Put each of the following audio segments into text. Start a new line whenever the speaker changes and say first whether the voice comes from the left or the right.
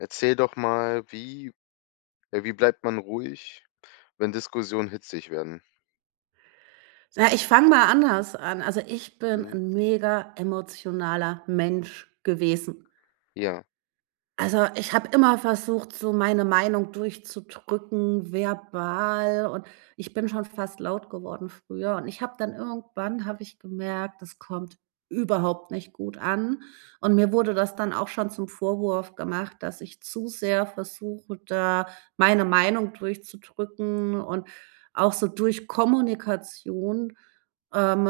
left: Erzähl doch mal: Wie ja, wie bleibt man ruhig, wenn Diskussionen hitzig werden?
right: Ja, ich fange mal anders an. Also, ich bin
left: Mhm.
right: 'n mega emotionaler Mensch gewesen.
left: Ja.
right: Also, ich habe immer versucht, so meine Meinung durchzudrücken, verbal, und ich bin schon fast laut geworden früher. Und ich habe dann irgendwann habe ich gemerkt, das kommt überhaupt nicht gut an und mir wurde das dann auch schon zum Vorwurf gemacht, dass ich zu sehr versuche, da meine Meinung durchzudrücken und auch so durch Kommunikation, ähm,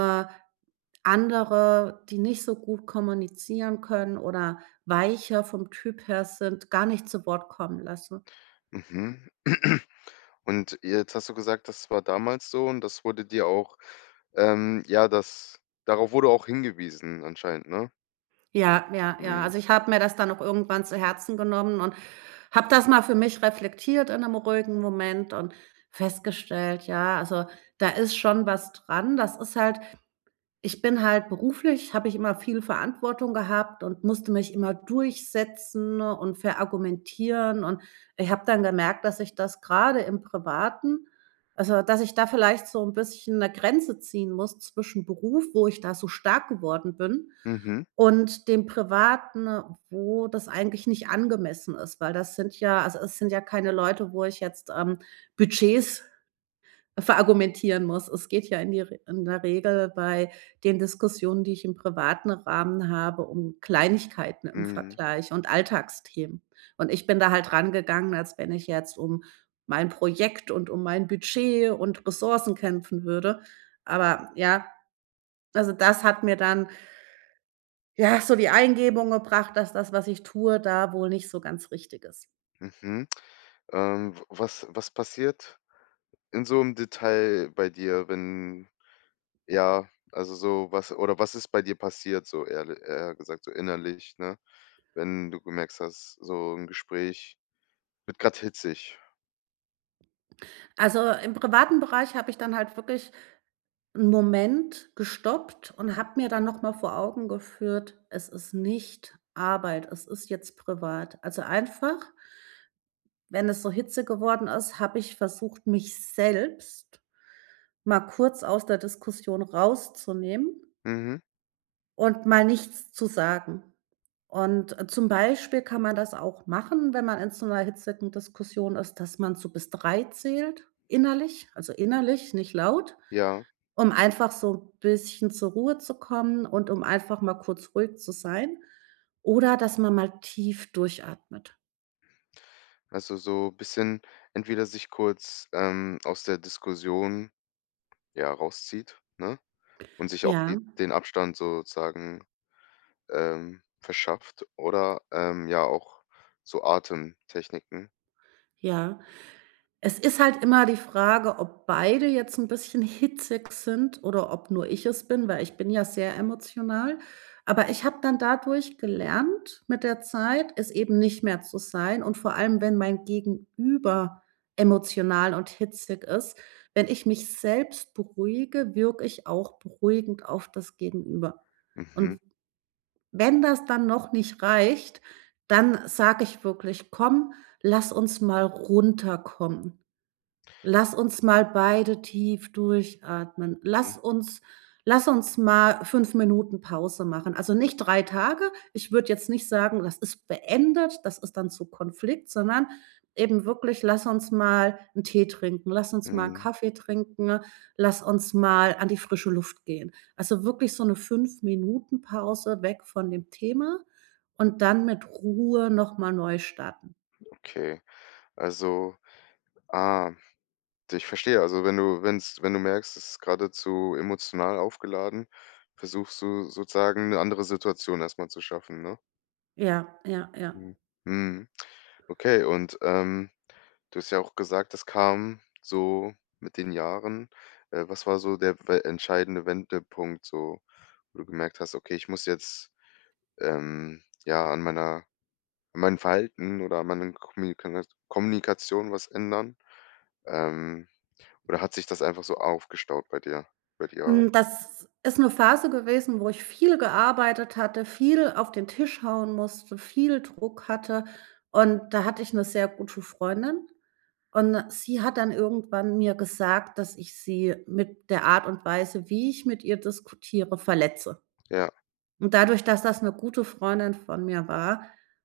right: andere, die nicht so gut kommunizieren können oder weicher vom Typ her sind, gar nicht zu Wort kommen lassen.
left: Mhm. Und jetzt hast du gesagt, das war damals so und das wurde dir auch, ähm ja, das darauf wurde auch hingewiesen anscheinend, ne?
right: Ja, ja, ja.
left: Mhm.
right: Also, ich habe mir das dann auch irgendwann zu Herzen genommen und habe das mal für mich reflektiert in 'nem ruhigen Moment und festgestellt: „Ja, also, da ist schon was dran.“ Das ist halt ich bin halt beruflich habe ich immer viel Verantwortung gehabt und musste mich immer durchsetzen und verargumentieren. Und ich habe dann gemerkt, dass ich das gerade im Privaten also, dass ich da vielleicht so 'n bisschen 'ne Grenze ziehen muss zwischen Beruf, wo ich da so stark geworden bin
left: Mhm.
right: und dem Privaten, wo das eigentlich nicht angemessen ist. Weil das sind ja also, es sind ja keine Leute, wo ich jetzt, ähm, Budgets verargumentieren muss. Es geht ja in die R in der Regel bei den Diskussionen, die ich im privaten Rahmen habe, um Kleinigkeiten im
left: Mhm.
right: Vergleich und Alltagsthemen. Und ich bin da halt rangegangen, als wenn ich jetzt um mein Projekt und mein Budget und Ressourcen kämpfen würde. Aber, ja, also, das hat mir dann ja, so die Eingebung gebracht, dass das, was ich tue, da wohl nicht so ganz richtig ist.
left: Mhm. Ähm, w was was passiert in so 'nem Detail bei dir, wenn, ja also, so, was oder was ist bei dir passiert so ehrle eher gesagt, so innerlich, ne, wenn du gemerkt hast, so 'n Gespräch wird grad hitzig?
right: Also, im privaten Bereich habe ich dann halt wirklich ‘n Moment gestoppt und habe mir dann noch mal vor Augen geführt, es ist nicht Arbeit, es ist jetzt privat. Also, einfach wenn es so Hitze geworden ist, habe ich versucht, mich selbst mal kurz aus der Diskussion rauszunehmen
left: Mhm.
right: und mal nichts zu sagen. Und, zum Beispiel, kann man das auch machen, wenn man in so ‘ner hitzigen Diskussion ist, dass man so bis 3 zählt, innerlich. Also, innerlich, nicht laut,
left: Ja.
right: um einfach so bisschen zur Ruhe zu kommen und um einfach mal kurz ruhig zu sein oder dass man mal tief durchatmet.
left: Also, so bisschen entweder sich kurz, ähm, aus der Diskussion, ja, rauszieht, ne, und sich auch
right: Ja.
left: die den Abstand sozusagen, ähm, verschafft oder, ähm, ja auch so Atemtechniken.
right: Ja, es ist halt immer die Frage, ob beide jetzt ‘n bisschen hitzig sind oder ob nur ich es bin, weil ich bin ja sehr emotional. Aber, ich habe dann dadurch gelernt mit der Zeit, es eben nicht mehr zu sein und vor allem, wenn mein Gegenüber emotional und hitzig ist, wenn ich mich selbst beruhige, wirke ich auch beruhigend auf das Gegenüber. Und,
left: Mhm.
right: wenn das dann noch nicht reicht, dann sage ich wirklich: „Komm, lass uns mal runterkommen. Lass uns mal beide tief durchatmen. Lass
left: Hm.
right: uns lass uns mal 5 Minuten Pause machen.“ Also, nicht 3 Tage, ich würde jetzt nicht sagen, das ist beendet, das ist dann zu Konflikt, sondern eben wirklich: „Lass uns mal ‘n Tee trinken, lass uns mal ‘n
left: Mhm.
right: Kaffee trinken, lass uns mal an die frische Luft gehen.“ Also, wirklich so ‘ne 5 Minuten Pause weg von dem Thema und dann mit Ruhe noch mal neu starten.
left: Okay, also ah, ich verstehe. Also, wenn du wenn‘s wenn du merkst, es ist geradezu emotional aufgeladen, versuchst du sozusagen ‘ne andere Situation erst mal zu schaffen, ne?
right: Ja, ja, ja.
left: Ja, mhm. Okay und, ähm, du hast ja auch gesagt: „Das kam so mit den Jahren“. Äh, was war so der w der entscheidende Wendepunkt so, wo du gemerkt hast: „Okay, ich muss jetzt, ähm, ja, an meiner an meinem Verhalten oder an meinen Kommunika Kommunikation was ändern“, ähm, oder hat sich das einfach so aufgestaut bei dir bei dir?
right: Hm, das ist 'ne Phase gewesen, wo ich viel gearbeitet hatte, viel auf den Tisch hauen musste, viel Druck hatte und da hatte ich 'ne sehr gute Freundin. Und 'ne sie hat dann irgendwann mir gesagt, dass ich sie mit der Art und Weise, wie ich mit ihr diskutiere, verletze.
left: Ja.
right: Und dadurch, dass das 'ne gute Freundin von mir war,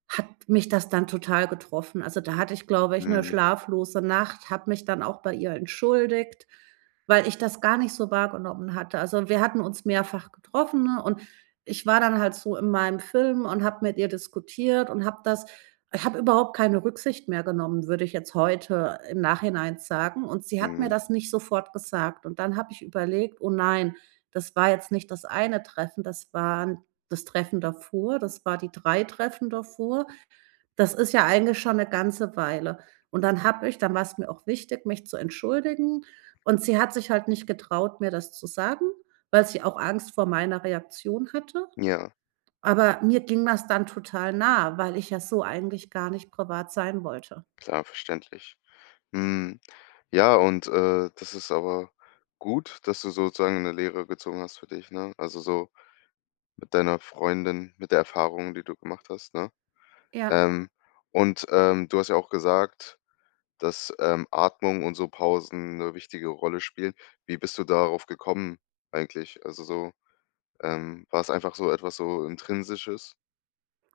right: hat mich das dann total getroffen. Also, da hatte ich, glaube ich, 'ne
left: Mhm.
right: schlaflose Nacht, habe mich dann auch bei ihr entschuldigt, weil ich das gar nicht so wahrgenommen hatte. Also, wir hatten uns mehrfach getroffen, ne, und ich war dann halt so in meinem Film und habe mit ihr diskutiert und habe das habe überhaupt keine Rücksicht mehr genommen, würde ich jetzt heute im Nachhinein sagen. Und sie hat mir
left: Mhm.
right: das nicht sofort gesagt und dann habe ich überlegt: „Oh nein, das war jetzt nicht das eine Treffen, das waren das Treffen davor, das war die 3 Treffen davor“. Das ist ja eigentlich schon 'ne ganze Weile. Und dann habe ich dann war's mir auch wichtig, mich zu entschuldigen. Und sie hat sich halt nicht getraut, mir das zu sagen, weil sie auch Angst vor meiner Reaktion hatte.
left: Ja.
right: Aber mir ging das dann total nah, weil ich ja so eigentlich gar nicht privat sein wollte.
left: Klar, verständlich. Mhm. Ja, und, äh, das ist aber gut, dass du sozusagen 'ne Lehre gezogen hast für dich, ne? Also, so mit deiner Freundin, mit der Erfahrungen, die du gemacht hast, ne?
right: Ja.
left: Ähm, und, ähm, du hast ja auch gesagt, dass, ähm, „Atmung und so Pausen 'ne wichtige Rolle spielen“. Wie bist du darauf gekommen eigentlich? Also, so, ähm, war's einfach so etwas so Intrinsisches?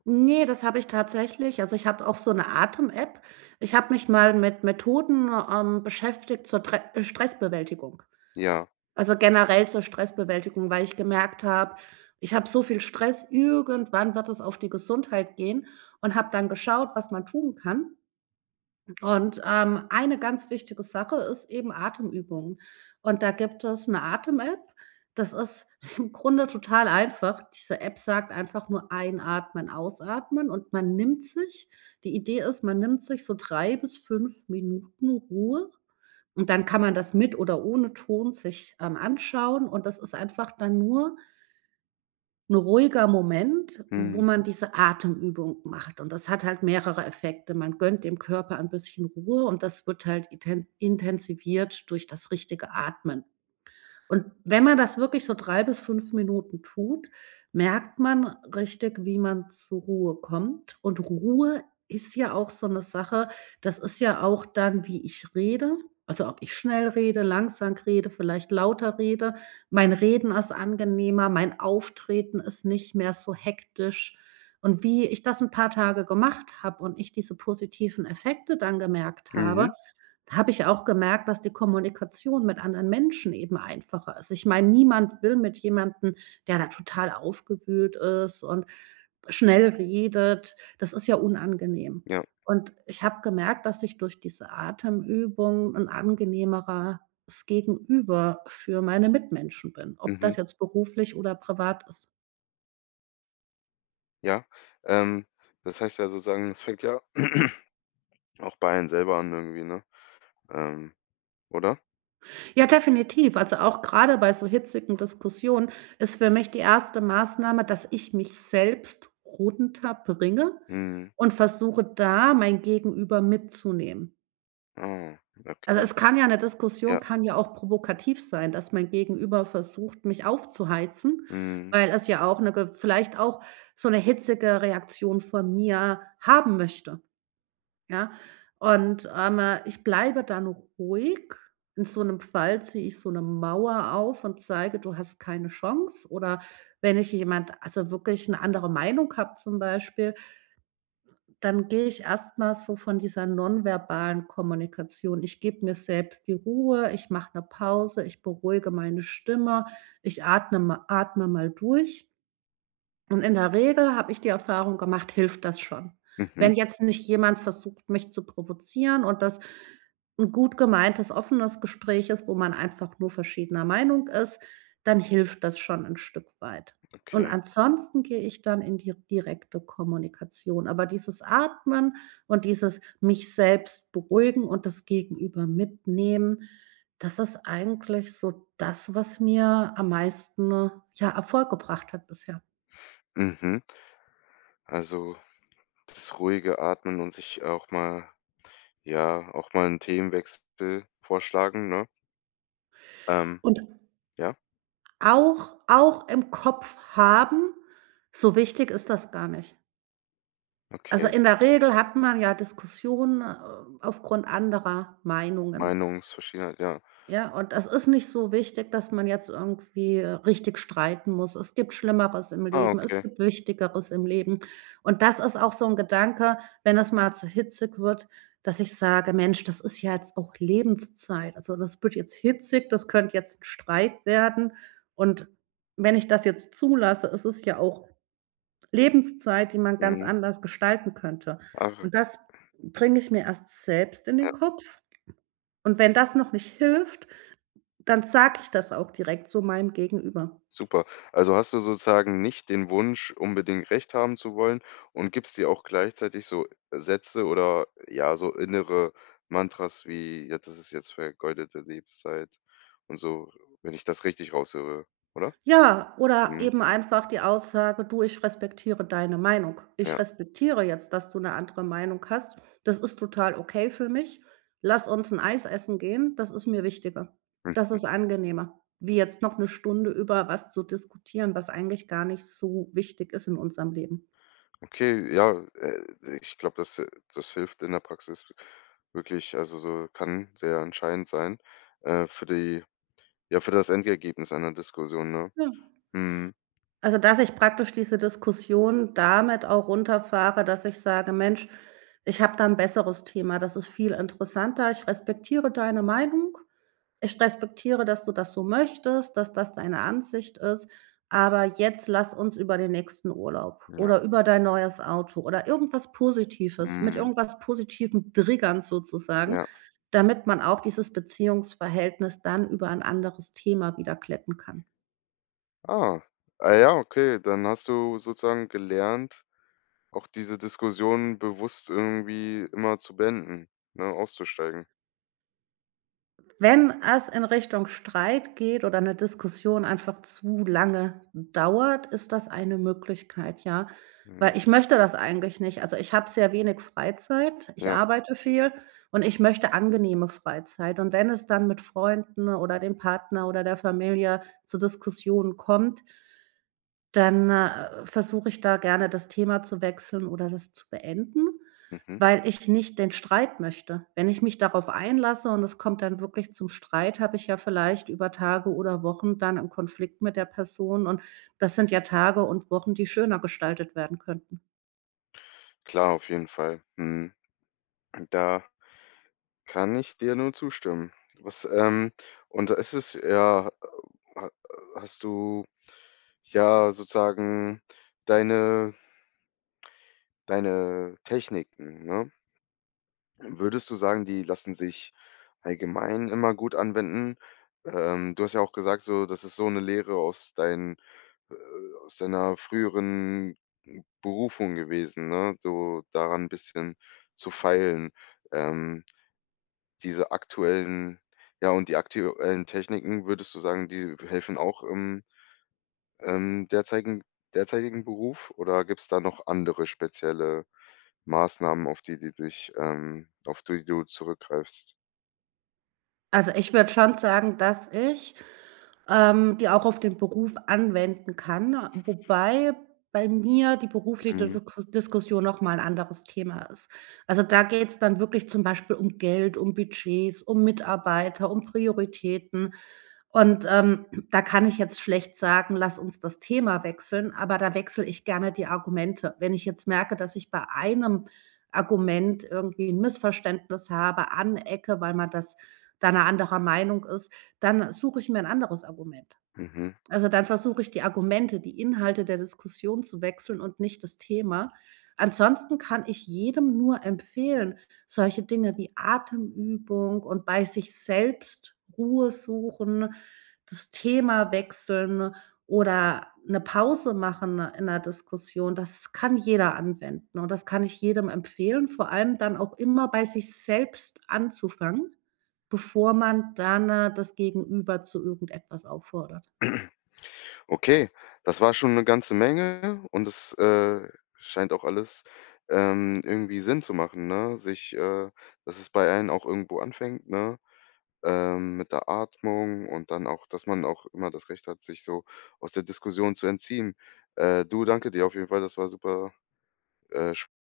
right: Ne, das habe ich tatsächlich. Also, ich habe auch so 'ne Atem App. Ich habe mich mal mit Methoden, ähm, beschäftigt zur tre Stressbewältigung.
left: Ja.
right: Also, generell zur Stressbewältigung, weil ich gemerkt habe, ich habe so viel Stress, irgendwann wird es auf die Gesundheit gehen und habe dann geschaut, was man tun kann. Und, ähm, eine ganz wichtige Sache ist eben Atemübungen. Und da gibt es 'ne Atem App, das ist im Grunde total einfach. Diese App sagt einfach nur: „Einatmen, ausatmen“ und man nimmt sich die Idee ist, man nimmt sich so 3 bis 5 Minuten Ruhe und dann kann man das mit oder ohne Ton sich, ähm, anschauen. Und das ist einfach dann nur 'n ruhiger Moment, wo
left: Mhm.
right: man diese Atemübung macht. Und das hat halt mehrere Effekte. Man gönnt dem Körper ein bisschen Ruhe und das wird halt iten intensiviert durch das richtige Atmen. Und wenn man das wirklich so 3 bis 5 Minuten tut, merkt man richtig, wie man zu Ruhe kommt. Und Ruhe ist ja auch so 'ne Sache, das ist ja auch dann, wie ich rede. Also, ob ich schnell rede, langsam rede, vielleicht lauter rede. Mein Reden ist angenehmer, mein Auftreten ist nicht mehr so hektisch. Und wie ich das 'n paar Tage gemacht habe und ich diese positiven Effekte dann gemerkt habe,
left: Mhm.
right: habe ich auch gemerkt, dass die Kommunikation mit anderen Menschen eben einfacher ist. Ich meine, niemand will mit jemandem, der da total aufgewühlt ist und schnell redet. Das ist ja unangenehm.
left: Ja.
right: Und ich habe gemerkt, dass ich durch diese Atemübung 'n angenehmeres Gegenüber für meine Mitmenschen bin, ob
left: Mhm.
right: das jetzt beruflich oder privat ist.
left: Ja, ähm, das heißt ja sozusagen, es fängt ja auch bei einem selber an irgendwie, ne? Ähm, oder?
right: Ja, definitiv, also auch grade bei so hitzigen Diskussionen ist für mich die 1. Maßnahme, dass ich mich selbst runterbringe
left: Mhm.
right: und versuche, da mein Gegenüber mitzunehmen.
left: Ah
right: Also
left: okay.
right: es kann ja 'ne Diskussion
left: Ja.
right: kann ja auch provokativ sein, dass mein Gegenüber versucht, mich aufzuheizen,
left: Mhm.
right: weil es ja auch 'ne ge vielleicht auch so 'ne hitzige Reaktion von mir haben möchte, ja? Und, ähm, ich bleibe dann ruhig. In so 'nem Fall ziehe ich so 'ne Mauer auf und zeige: „Du hast keine Chance.“ Oder wenn ich jemand also wirklich 'ne andere Meinung habe zum Beispiel dann gehe ich erst mal so von dieser nonverbalen Kommunikation. Ich gebe mir selbst die Ruhe, ich mache 'ne Pause, ich beruhige meine Stimme, ich atne mal atme mal durch. Und in der Regel habe ich die Erfahrung gemacht, hilft das schon.
left: Mhm.
right: Wenn jetzt nicht jemand versucht, mich zu provozieren und das 'n gut gemeintes, offenes Gespräch ist, wo man einfach nur verschiedener Meinung ist, dann hilft das schon 'n Stück weit. Und
left: Okay.
right: ansonsten gehe ich dann in die direkte Kommunikation. Aber dieses Atmen und dieses mich selbst beruhigen und das Gegenüber mitnehmen, das ist eigentlich so das, was mir am meisten, ja, Erfolg gebracht hat bisher.
left: Mhm. Also das ruhige Atmen und sich auch mal ja, auch mal 'n Themenwechsel vorschlagen, ne? Ähm.
right: Und
left: Ja?
right: auch auch im Kopf haben, so wichtig ist das gar nicht. Also,
left: Okay.
right: in der Regel hat man ja Diskussionen, äh, aufgrund anderer Meinungen.
left: Meinungsverschiedenheit, ja.
right: Ja, und das ist nicht so wichtig, dass man jetzt irgendwie, äh, richtig streiten muss. Es gibt Schlimmeres im
left: Ah,
right: Leben, es
left: okay.
right: gibt Wichtigeres im Leben. Und, das ist auch so 'n Gedanke, wenn das mal zu hitzig wird, dass ich sage: „Mensch, das ist ja jetzt auch Lebenszeit. Also, das wird jetzt hitzig, das könnt jetzt Streit werden und wenn ich das jetzt zulasse, es ist ja auch Lebenszeit, die man ganz
left: Mhm.
right: anders gestalten könnte.“
left: Arre
right: Und, das bringe ich mir erst selbst in
left: Ja.
right: den Kopf und wenn das noch nicht hilft, dann sage ich das auch direkt zu meinem Gegenüber.
left: Super. Also, hast du sozusagen nicht den Wunsch, unbedingt Recht haben zu wollen und gibst dir auch gleichzeitig so Sätze oder, ja, so innere Mantras wie: „Jetzt ist es jetzt vergeudete Lebenszeit“ und so, wenn ich das richtig raushöre, oder?
right: Ja, oder
left: Mhm.
right: eben einfach die Aussage: „Du, ich respektiere deine Meinung. Ich
left: Ja.
right: respektiere jetzt, dass du 'ne andere Meinung hast. Das ist total okay für mich. Lass uns 'n Eis essen gehen, das ist mir wichtiger.“ Das
left: Mhm.
right: ist angenehmer, wie jetzt noch 'ne Stunde über was zu diskutieren, was eigentlich gar nicht so wichtig ist in unserem Leben.
left: Okay, ja, äh äh, ich glaube, das, äh das hilft in der Praxis w wirklich. Also, so kann sehr entscheidend sein, äh, für die ja, für das Endergebnis einer Diskussion, ne?
right: Ja.
left: Mhm.
right: Also, dass ich praktisch diese Diskussionen damit auch runterfahre, dass ich sage: „Mensch, ich habe da 'n besseres Thema, das ist viel interessanter. Ich respektiere deine Meinung. Ich respektiere, dass du das so möchtest, dass das deine Ansicht ist, aber jetzt lass uns über den nächsten Urlaub
left: Ja.
right: oder über dein neues Auto oder irgendwas Positives“ mit
left: Mhm.
right: irgendwas positivem Triggern sozusagen,
left: Ja.
right: damit man auch dieses Beziehungsverhältnis dann über ein anderes Thema wieder glätten kann.
left: Ah. Ah ja, okay, dann hast du sozusagen gelernt, auch diese Diskussionen bewusst irgendwie immer zu beenden, ne, auszusteigen?
right: Wenn es in Richtung Streit geht oder 'ne Diskussion einfach zu lange dauert, ist das eine Möglichkeit, ja.
left: Mhm.
right: Weil ich möchte das eigentlich nicht, also ich habe sehr wenig Freizeit, ich
left: Ja.
right: arbeite viel und ich möchte angenehme Freizeit. Und wenn es dann mit Freunden oder dem Partner oder der Familie zu Diskussionen kommt dann, äh, versuche ich da gerne das Thema zu wechseln oder das zu beenden,
left: Mhm.
right: weil ich nicht den Streit möchte. Wenn ich mich darauf einlasse und es kommt dann wirklich zum Streit, habe ich ja vielleicht über Tage oder Wochen dann 'n Konflikt mit der Person und das sind ja Tage und Wochen, die schöner gestaltet werden könnten.
left: Klar, auf jeden Fall. Mhm. Hm, da kann ich dir nur zustimmen. Was, ähm und ist es ja äh, ha hast du ja sozusagen deine deine Techniken, ne? Würdest du sagen, die lassen sich allgemein immer gut anwenden? Ähm, du hast ja auch gesagt so, das ist so 'ne Lehre aus dein äh, aus deiner früheren Berufung gewesen, ne? So, daran n' bisschen zu feilen. Ähm, diese aktuellen ja, und die aktuellen Techniken, würdest du sagen, die helfen auch im, ähm, derzeigig derzeitigen Beruf oder gibt's da noch andere spezielle Maßnahmen, auf die die dich ähm, auf die du zurückgreifst?
right: Also, ich würde schon sagen, dass ich, ähm, die auch auf den Beruf anwenden kann, wobei bei mir die berufli
left: Mhm.
right: desoko Diskussion noch mal ‘n anderes Thema ist. Also, da geht's dann wirklich zum Beispiel um Geld, um Budgets, um Mitarbeiter, um Prioritäten. Und, ähm, da kann ich jetzt schlecht sagen, lass uns das Thema wechseln, aber da wechsle ich gerne die Argumente. Wenn ich jetzt merke, dass ich bei einem Argument irgendwie ‘n Missverständnis habe, anecke, weil man das da ‘ner anderer Meinung ist, dann suche ich mir ‘n anderes Argument.
left: Mhm.
right: Also, dann versuche ich die Argumente, die Inhalte der Diskussion zu wechseln und nicht das Thema. Ansonsten kann ich jedem nur empfehlen, solche Dinge wie Atemübung und bei sich selbst Ruhe suchen, das Thema wechseln oder ‘ne Pause machen in ‘ner Diskussion, das kann jeder anwenden und, das kann ich jedem empfehlen, vor allem dann auch immer bei sich selbst anzufangen, bevor man dann das Gegenüber zu irgendetwas auffordert.
left: Okay, das war schon ‘ne ganze Menge und es, äh, scheint auch alles, ähm, irgendwie Sinn zu machen, ne, sich, äh dass es bei einen auch irgendwo anfängt, ne? Ähm, mit der Atmung und dann auch dass man auch immer das Recht hat, sich so aus der Diskussion zu entziehen. Äh, du, danke dir auf jeden Fall, das war super, äh, sch